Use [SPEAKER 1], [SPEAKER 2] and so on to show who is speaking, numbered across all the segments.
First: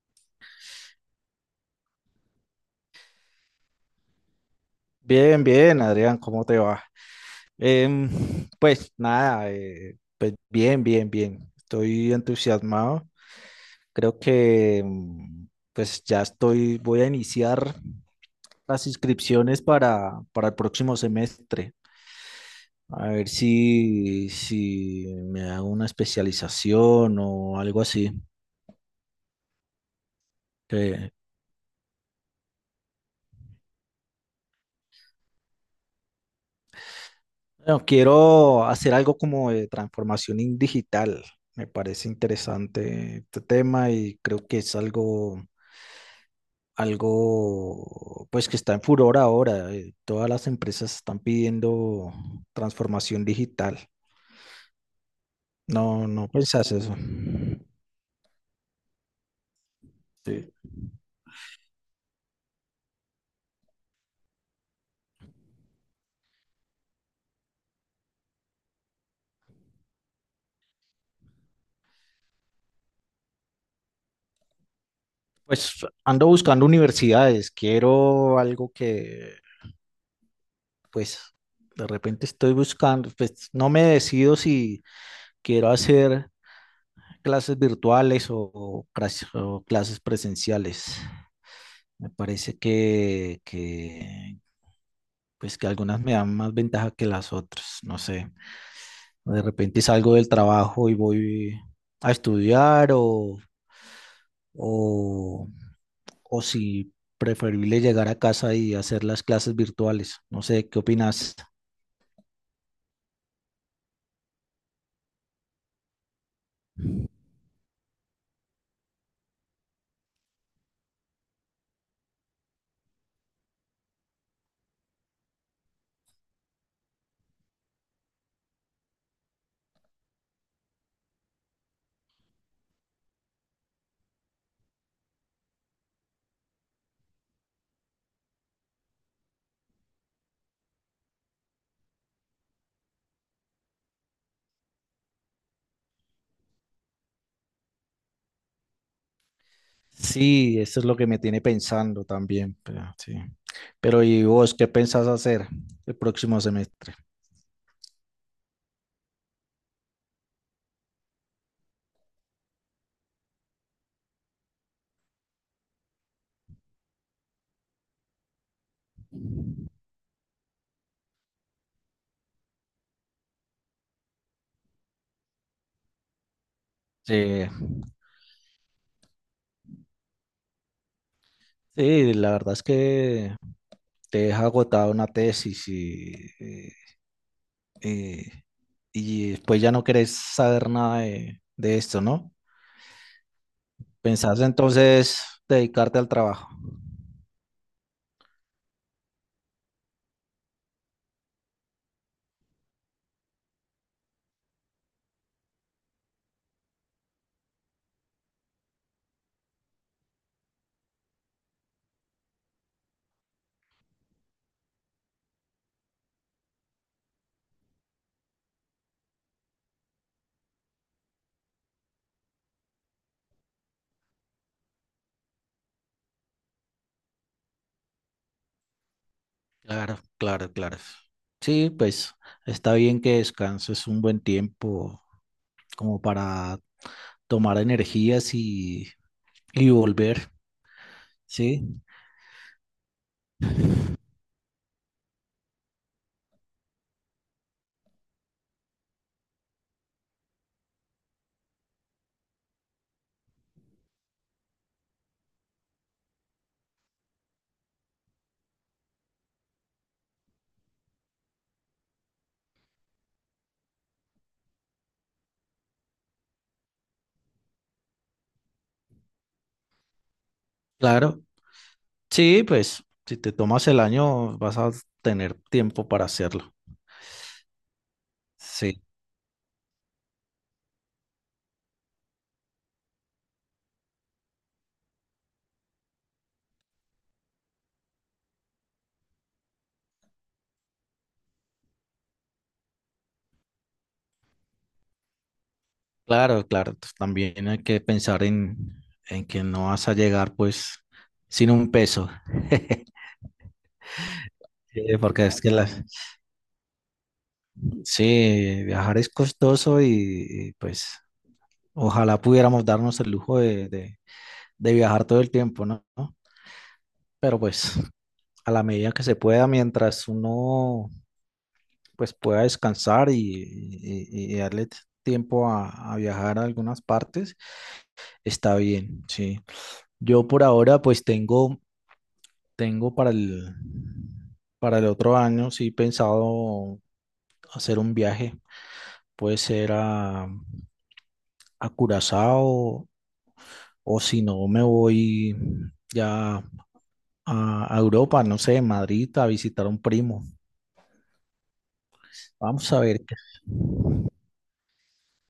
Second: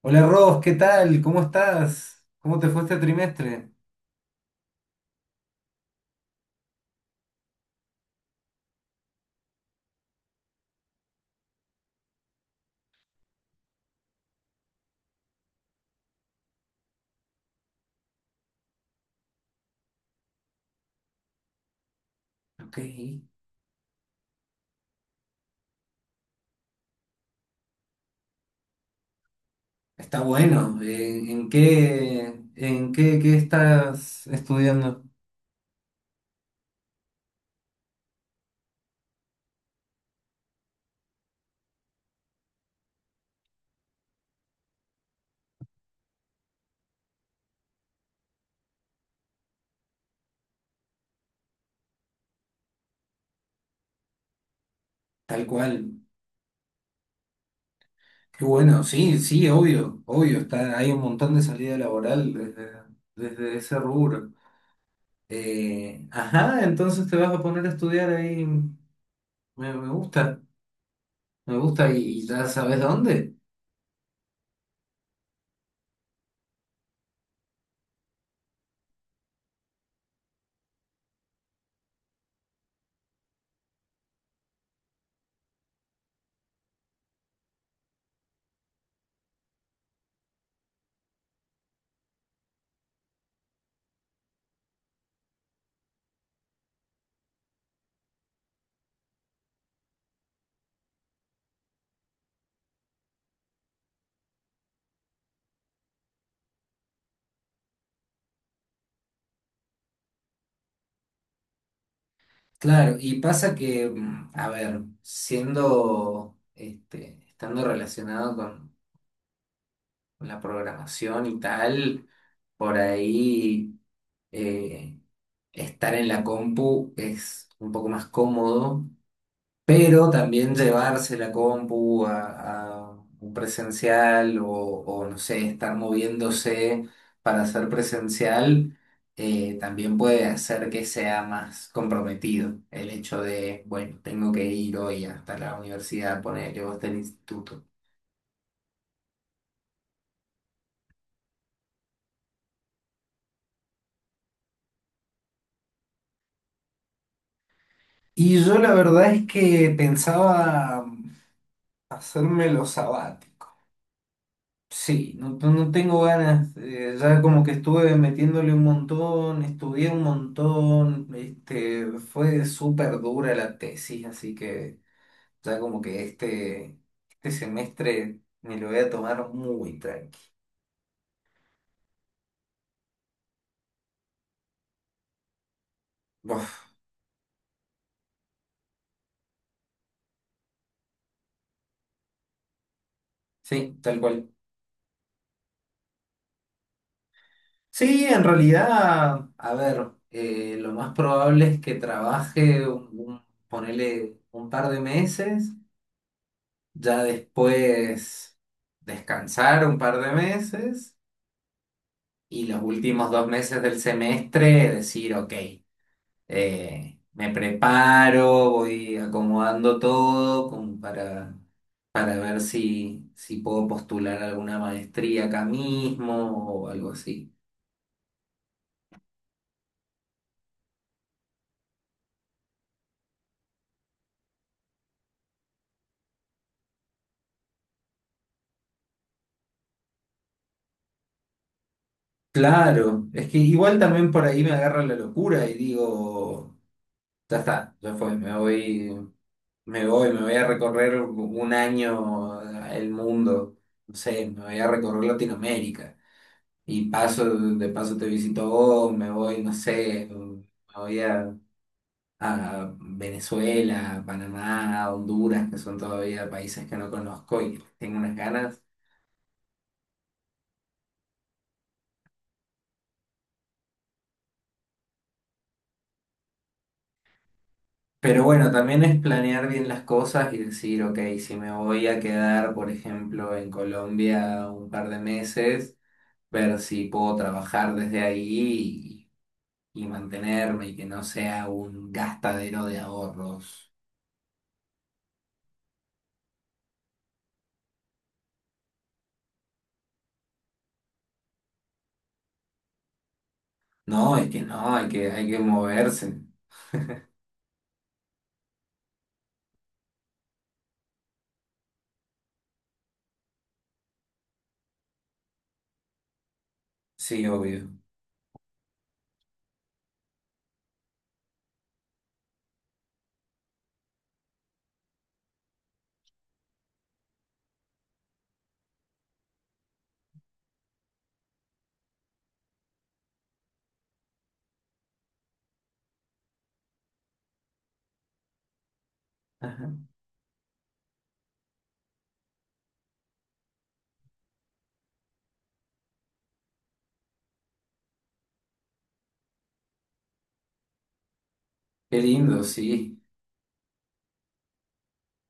[SPEAKER 1] Hola Ross, ¿qué tal? ¿Cómo estás? ¿Cómo te fue este trimestre?
[SPEAKER 2] Bien, bien, Adrián, ¿cómo te va? Em, pues nada, pues bien, bien, bien. Estoy entusiasmado. Creo que pues ya estoy, voy a iniciar las inscripciones para el próximo semestre.
[SPEAKER 1] Ok,
[SPEAKER 2] A ver si me hago una especialización o algo así.
[SPEAKER 1] está bueno.
[SPEAKER 2] Que,
[SPEAKER 1] ¿En qué, qué estás estudiando?
[SPEAKER 2] bueno, quiero hacer algo como de transformación digital. Me parece interesante este tema y creo que es algo pues que está en furor ahora. Todas las empresas están pidiendo transformación digital.
[SPEAKER 1] Tal cual.
[SPEAKER 2] No, no pensás eso.
[SPEAKER 1] Qué bueno, sí, sí, obvio, obvio.
[SPEAKER 2] Sí.
[SPEAKER 1] Está, hay un montón de salida laboral desde, desde ese rubro. Ajá, entonces te vas a poner a estudiar ahí. Me, me gusta, me gusta y ya sabes dónde.
[SPEAKER 2] Pues ando buscando universidades, quiero algo que pues de repente estoy buscando, pues no me decido si quiero hacer clases virtuales o, o clases presenciales. Me parece que pues que algunas me dan más ventaja que las otras, no sé. De repente salgo del trabajo y voy a estudiar o, o si preferible llegar a casa y hacer las clases virtuales. No sé, ¿qué opinas?
[SPEAKER 1] Claro, y pasa que, mm, a ver, siendo, este, estando relacionado con la programación y tal, por ahí eh, estar en la compu es un poco más cómodo, pero también llevarse la compu a un presencial o, no sé, estar moviéndose para hacer presencial, también puede hacer que sea más comprometido el hecho de, bueno, tengo que ir hoy hasta la universidad, ponerle o hasta el instituto.
[SPEAKER 2] Sí, eso es lo que me tiene pensando también. Pero, sí. Pero ¿y vos qué pensás hacer el próximo semestre?
[SPEAKER 1] Y yo la verdad es que pensaba hacerme los sabáticos. Sí, no, no tengo ganas, ya como que estuve metiéndole un montón, estudié un montón, este, fue súper dura la tesis, así que ya como que este
[SPEAKER 2] Sí,
[SPEAKER 1] semestre me lo voy a tomar muy tranqui.
[SPEAKER 2] sí, la verdad es que te deja agotada una tesis
[SPEAKER 1] Uf,
[SPEAKER 2] eh, eh, y después ya no querés saber nada de esto, ¿no?
[SPEAKER 1] sí, tal cual.
[SPEAKER 2] Pensás entonces dedicarte al trabajo.
[SPEAKER 1] Sí, en realidad, a ver, lo más probable es que trabaje, ponele un par de meses, ya después descansar un par de meses. Y los últimos 2 meses del semestre decir, ok, me preparo, voy acomodando todo como para ver si, si puedo postular alguna maestría acá mismo o algo así.
[SPEAKER 2] Claro, claro, claro. Sí, pues está bien que descanses un buen tiempo como para tomar energías y volver. Sí,
[SPEAKER 1] Claro, es que igual también por ahí me agarra la locura y digo, ya está, ya fue, me voy, me voy, me voy a recorrer 1 año el mundo, no sé, me voy a recorrer Latinoamérica. Y paso, de paso te visito vos, me voy, no sé, voy a, a Venezuela, Panamá, Honduras, que son todavía países que no conozco y que tengo unas ganas.
[SPEAKER 2] claro. Sí, pues si te tomas el año vas a tener tiempo para hacerlo.
[SPEAKER 1] Pero bueno,
[SPEAKER 2] Sí,
[SPEAKER 1] también es planear bien las cosas y decir, ok, si me voy a quedar, por ejemplo, en Colombia un par de meses, ver si puedo trabajar desde ahí y mantenerme y que no sea un gastadero de ahorros.
[SPEAKER 2] claro, claro. Pues, también hay que pensar en que no vas a llegar pues sin un peso.
[SPEAKER 1] No, es que no,
[SPEAKER 2] Sí, porque
[SPEAKER 1] hay que
[SPEAKER 2] es que
[SPEAKER 1] moverse.
[SPEAKER 2] Sí, viajar es costoso y, pues ojalá pudiéramos darnos el lujo de viajar todo el tiempo, ¿no? ¿No?
[SPEAKER 1] Sí,
[SPEAKER 2] Pero
[SPEAKER 1] obvio.
[SPEAKER 2] pues a la medida que se pueda, mientras uno pues pueda descansar y darle tiempo a viajar a algunas partes, está bien, sí. Yo por ahora pues tengo, tengo para para el otro año, sí, pensado hacer un viaje, puede ser
[SPEAKER 1] Ajá.
[SPEAKER 2] a Curazao. O si no, me voy ya a Europa, no sé, Madrid, a visitar a un primo.
[SPEAKER 1] Qué lindo,
[SPEAKER 2] Vamos a
[SPEAKER 1] sí.
[SPEAKER 2] ver qué.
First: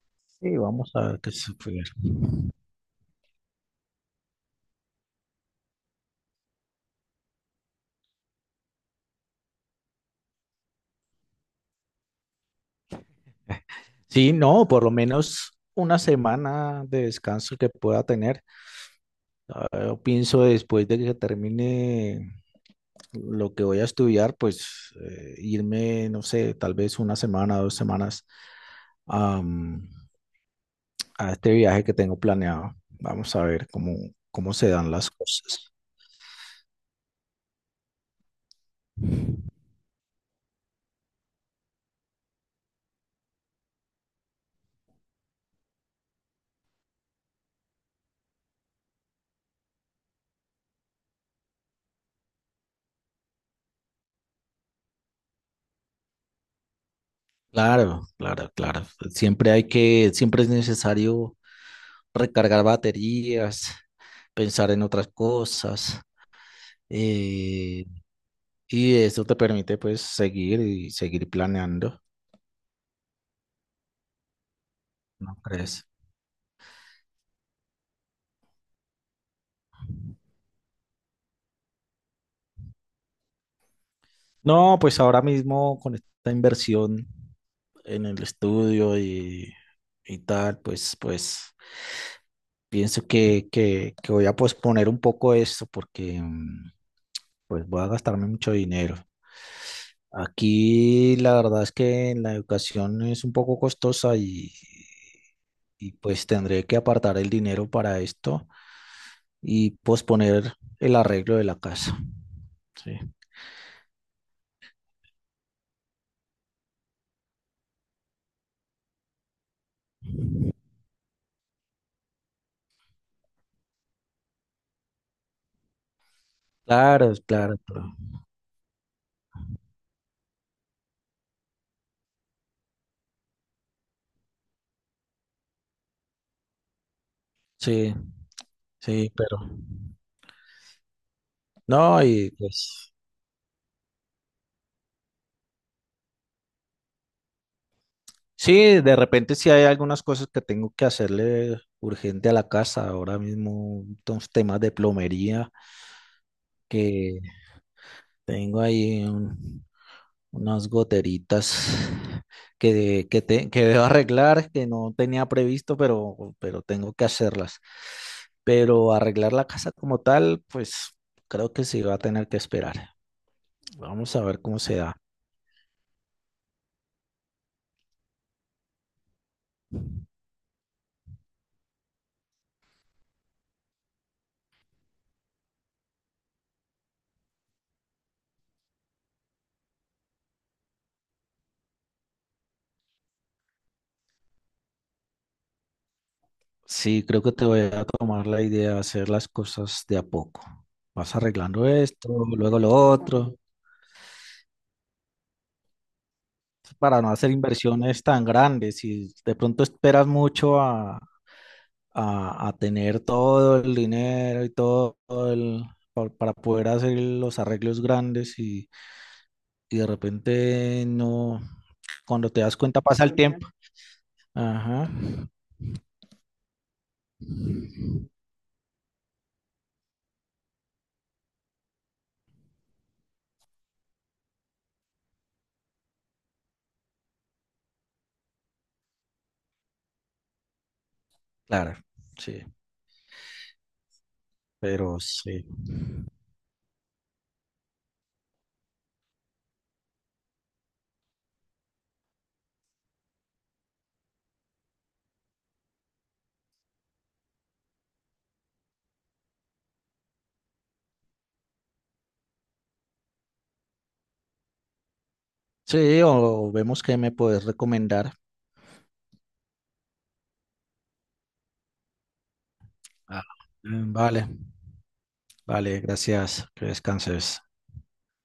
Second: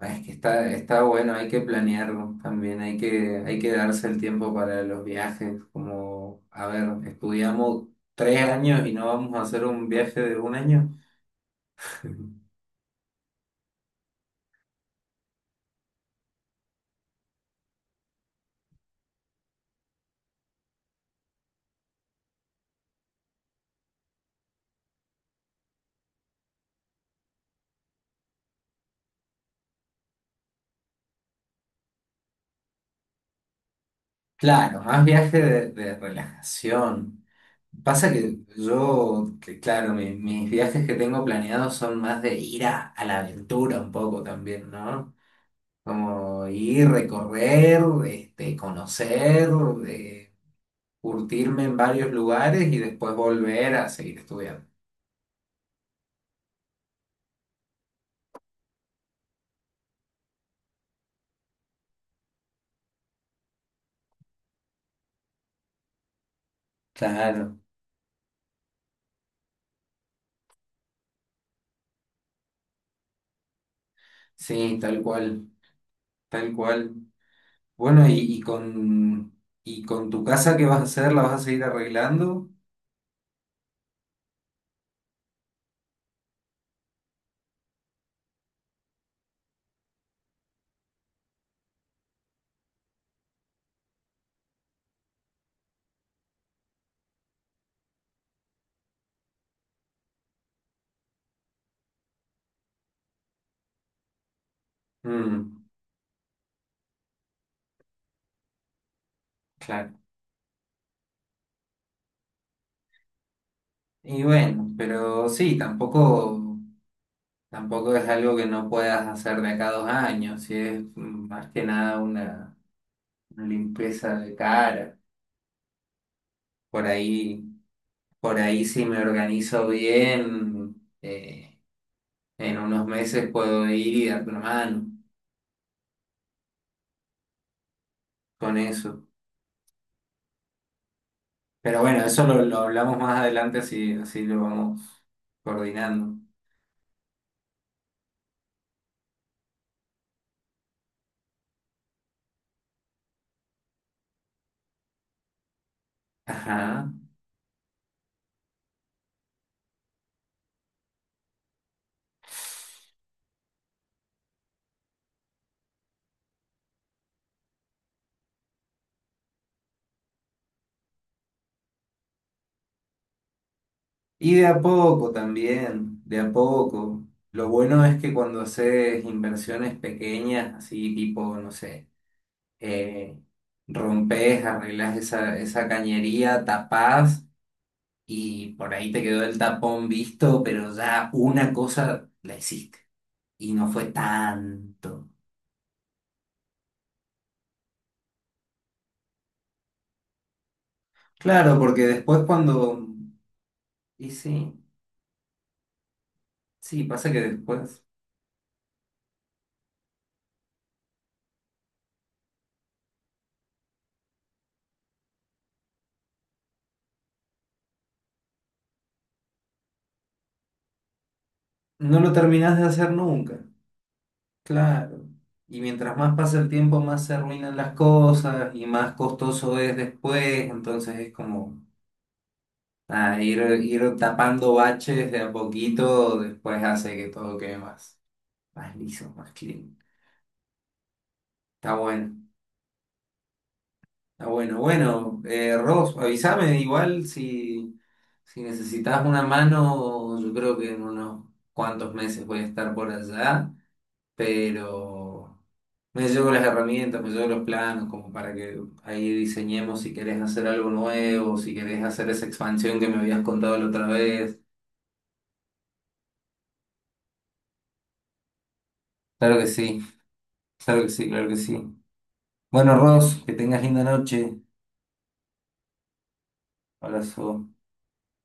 [SPEAKER 1] Ah, es que
[SPEAKER 2] Sí,
[SPEAKER 1] está,
[SPEAKER 2] vamos
[SPEAKER 1] está
[SPEAKER 2] a ver qué
[SPEAKER 1] bueno, hay
[SPEAKER 2] se
[SPEAKER 1] que
[SPEAKER 2] puede.
[SPEAKER 1] planearlo también, hay que darse el tiempo para los viajes, como, a ver, estudiamos 3 años y no vamos a hacer un viaje de 1 año.
[SPEAKER 2] Sí, no, por lo menos una semana de descanso que pueda tener. Ah, yo pienso después de que termine lo que voy a estudiar, pues irme, no sé, tal vez una semana, dos semanas a, a este viaje que tengo planeado. Vamos a ver cómo, cómo se
[SPEAKER 1] Claro,
[SPEAKER 2] dan
[SPEAKER 1] más
[SPEAKER 2] las
[SPEAKER 1] viaje
[SPEAKER 2] cosas.
[SPEAKER 1] de relajación. Pasa que yo, que claro, mis viajes que tengo planeados son más de ir a la aventura un poco también, ¿no? Como ir, recorrer, este, conocer, eh, curtirme en varios lugares y después volver a seguir estudiando.
[SPEAKER 2] Claro, claro, claro. Siempre hay que, siempre es necesario recargar baterías, pensar en otras cosas,
[SPEAKER 1] Claro.
[SPEAKER 2] eh, y eso te permite pues seguir y seguir planeando,
[SPEAKER 1] Sí, tal
[SPEAKER 2] ¿no
[SPEAKER 1] cual,
[SPEAKER 2] crees?
[SPEAKER 1] tal cual. Bueno, y, y con tu casa, ¿qué vas a hacer? ¿La vas a seguir arreglando?
[SPEAKER 2] No, pues ahora mismo con esta inversión en el estudio y tal, pues, pues pienso que voy a posponer un poco esto porque pues voy a gastarme mucho dinero. Aquí la verdad es que la educación es un poco costosa
[SPEAKER 1] Mm,
[SPEAKER 2] y pues tendré que apartar el dinero para esto y
[SPEAKER 1] claro.
[SPEAKER 2] posponer el arreglo de la casa. Sí.
[SPEAKER 1] Y bueno, pero sí, tampoco, tampoco es algo que no puedas hacer de acá a 2 años, sí, es mm, más que nada una, una limpieza de cara. Por
[SPEAKER 2] Claro,
[SPEAKER 1] ahí,
[SPEAKER 2] claro, pero
[SPEAKER 1] por ahí si me organizo bien. eh, En unos meses puedo ir y dar una mano
[SPEAKER 2] sí,
[SPEAKER 1] con eso.
[SPEAKER 2] sí, pero
[SPEAKER 1] Pero
[SPEAKER 2] no,
[SPEAKER 1] bueno, eso
[SPEAKER 2] y
[SPEAKER 1] lo
[SPEAKER 2] pues
[SPEAKER 1] hablamos más adelante, así, así lo vamos coordinando.
[SPEAKER 2] sí, de repente sí hay algunas cosas que tengo que hacerle urgente a la casa, ahora mismo unos temas de plomería
[SPEAKER 1] Ajá.
[SPEAKER 2] que tengo ahí unas goteritas que, que debo arreglar, que no tenía previsto, pero tengo que hacerlas. Pero arreglar la casa como tal, pues creo que sí va a tener que esperar. Vamos a
[SPEAKER 1] Y
[SPEAKER 2] ver
[SPEAKER 1] de a
[SPEAKER 2] cómo se da.
[SPEAKER 1] poco también, de a poco. Lo bueno es que cuando haces inversiones pequeñas, así tipo, no sé, eh, rompes, arreglas esa, esa cañería, tapás y por ahí te quedó el tapón visto, pero ya una cosa la hiciste y no fue tanto.
[SPEAKER 2] Sí, creo que te voy a tomar la idea de hacer las cosas de a poco. Vas
[SPEAKER 1] Claro,
[SPEAKER 2] arreglando
[SPEAKER 1] porque
[SPEAKER 2] esto,
[SPEAKER 1] después
[SPEAKER 2] luego lo
[SPEAKER 1] cuando...
[SPEAKER 2] otro,
[SPEAKER 1] Y sí, sí,
[SPEAKER 2] para
[SPEAKER 1] pasa
[SPEAKER 2] no
[SPEAKER 1] que
[SPEAKER 2] hacer
[SPEAKER 1] después
[SPEAKER 2] inversiones tan grandes. Si de pronto esperas mucho a tener todo el dinero y todo el, para poder hacer los arreglos grandes y de repente no,
[SPEAKER 1] no lo
[SPEAKER 2] cuando te das
[SPEAKER 1] terminás de
[SPEAKER 2] cuenta
[SPEAKER 1] hacer
[SPEAKER 2] pasa el
[SPEAKER 1] nunca,
[SPEAKER 2] tiempo. Ajá,
[SPEAKER 1] claro. Y mientras más pasa el tiempo, más se arruinan las cosas y más costoso es después, entonces es como nada, ir, ir tapando baches de a poquito, después hace que todo quede más, más liso, más clean.
[SPEAKER 2] claro,
[SPEAKER 1] Está bueno.
[SPEAKER 2] sí,
[SPEAKER 1] Ah, bueno,
[SPEAKER 2] pero
[SPEAKER 1] bueno,
[SPEAKER 2] sí.
[SPEAKER 1] Ross, avísame igual si, si necesitas una mano, yo creo que en unos cuantos meses voy a estar por allá, pero me llevo las herramientas, me llevo los planos, como para que ahí diseñemos si querés hacer algo nuevo, si querés hacer esa expansión que me habías contado la otra vez.
[SPEAKER 2] Sí, o vemos qué me puedes recomendar.
[SPEAKER 1] Claro que sí, claro que sí, claro que sí. Bueno, Ross,
[SPEAKER 2] Ah,
[SPEAKER 1] que tengas linda
[SPEAKER 2] vale,
[SPEAKER 1] noche.
[SPEAKER 2] vale, gracias, que descanses.
[SPEAKER 1] Abrazo.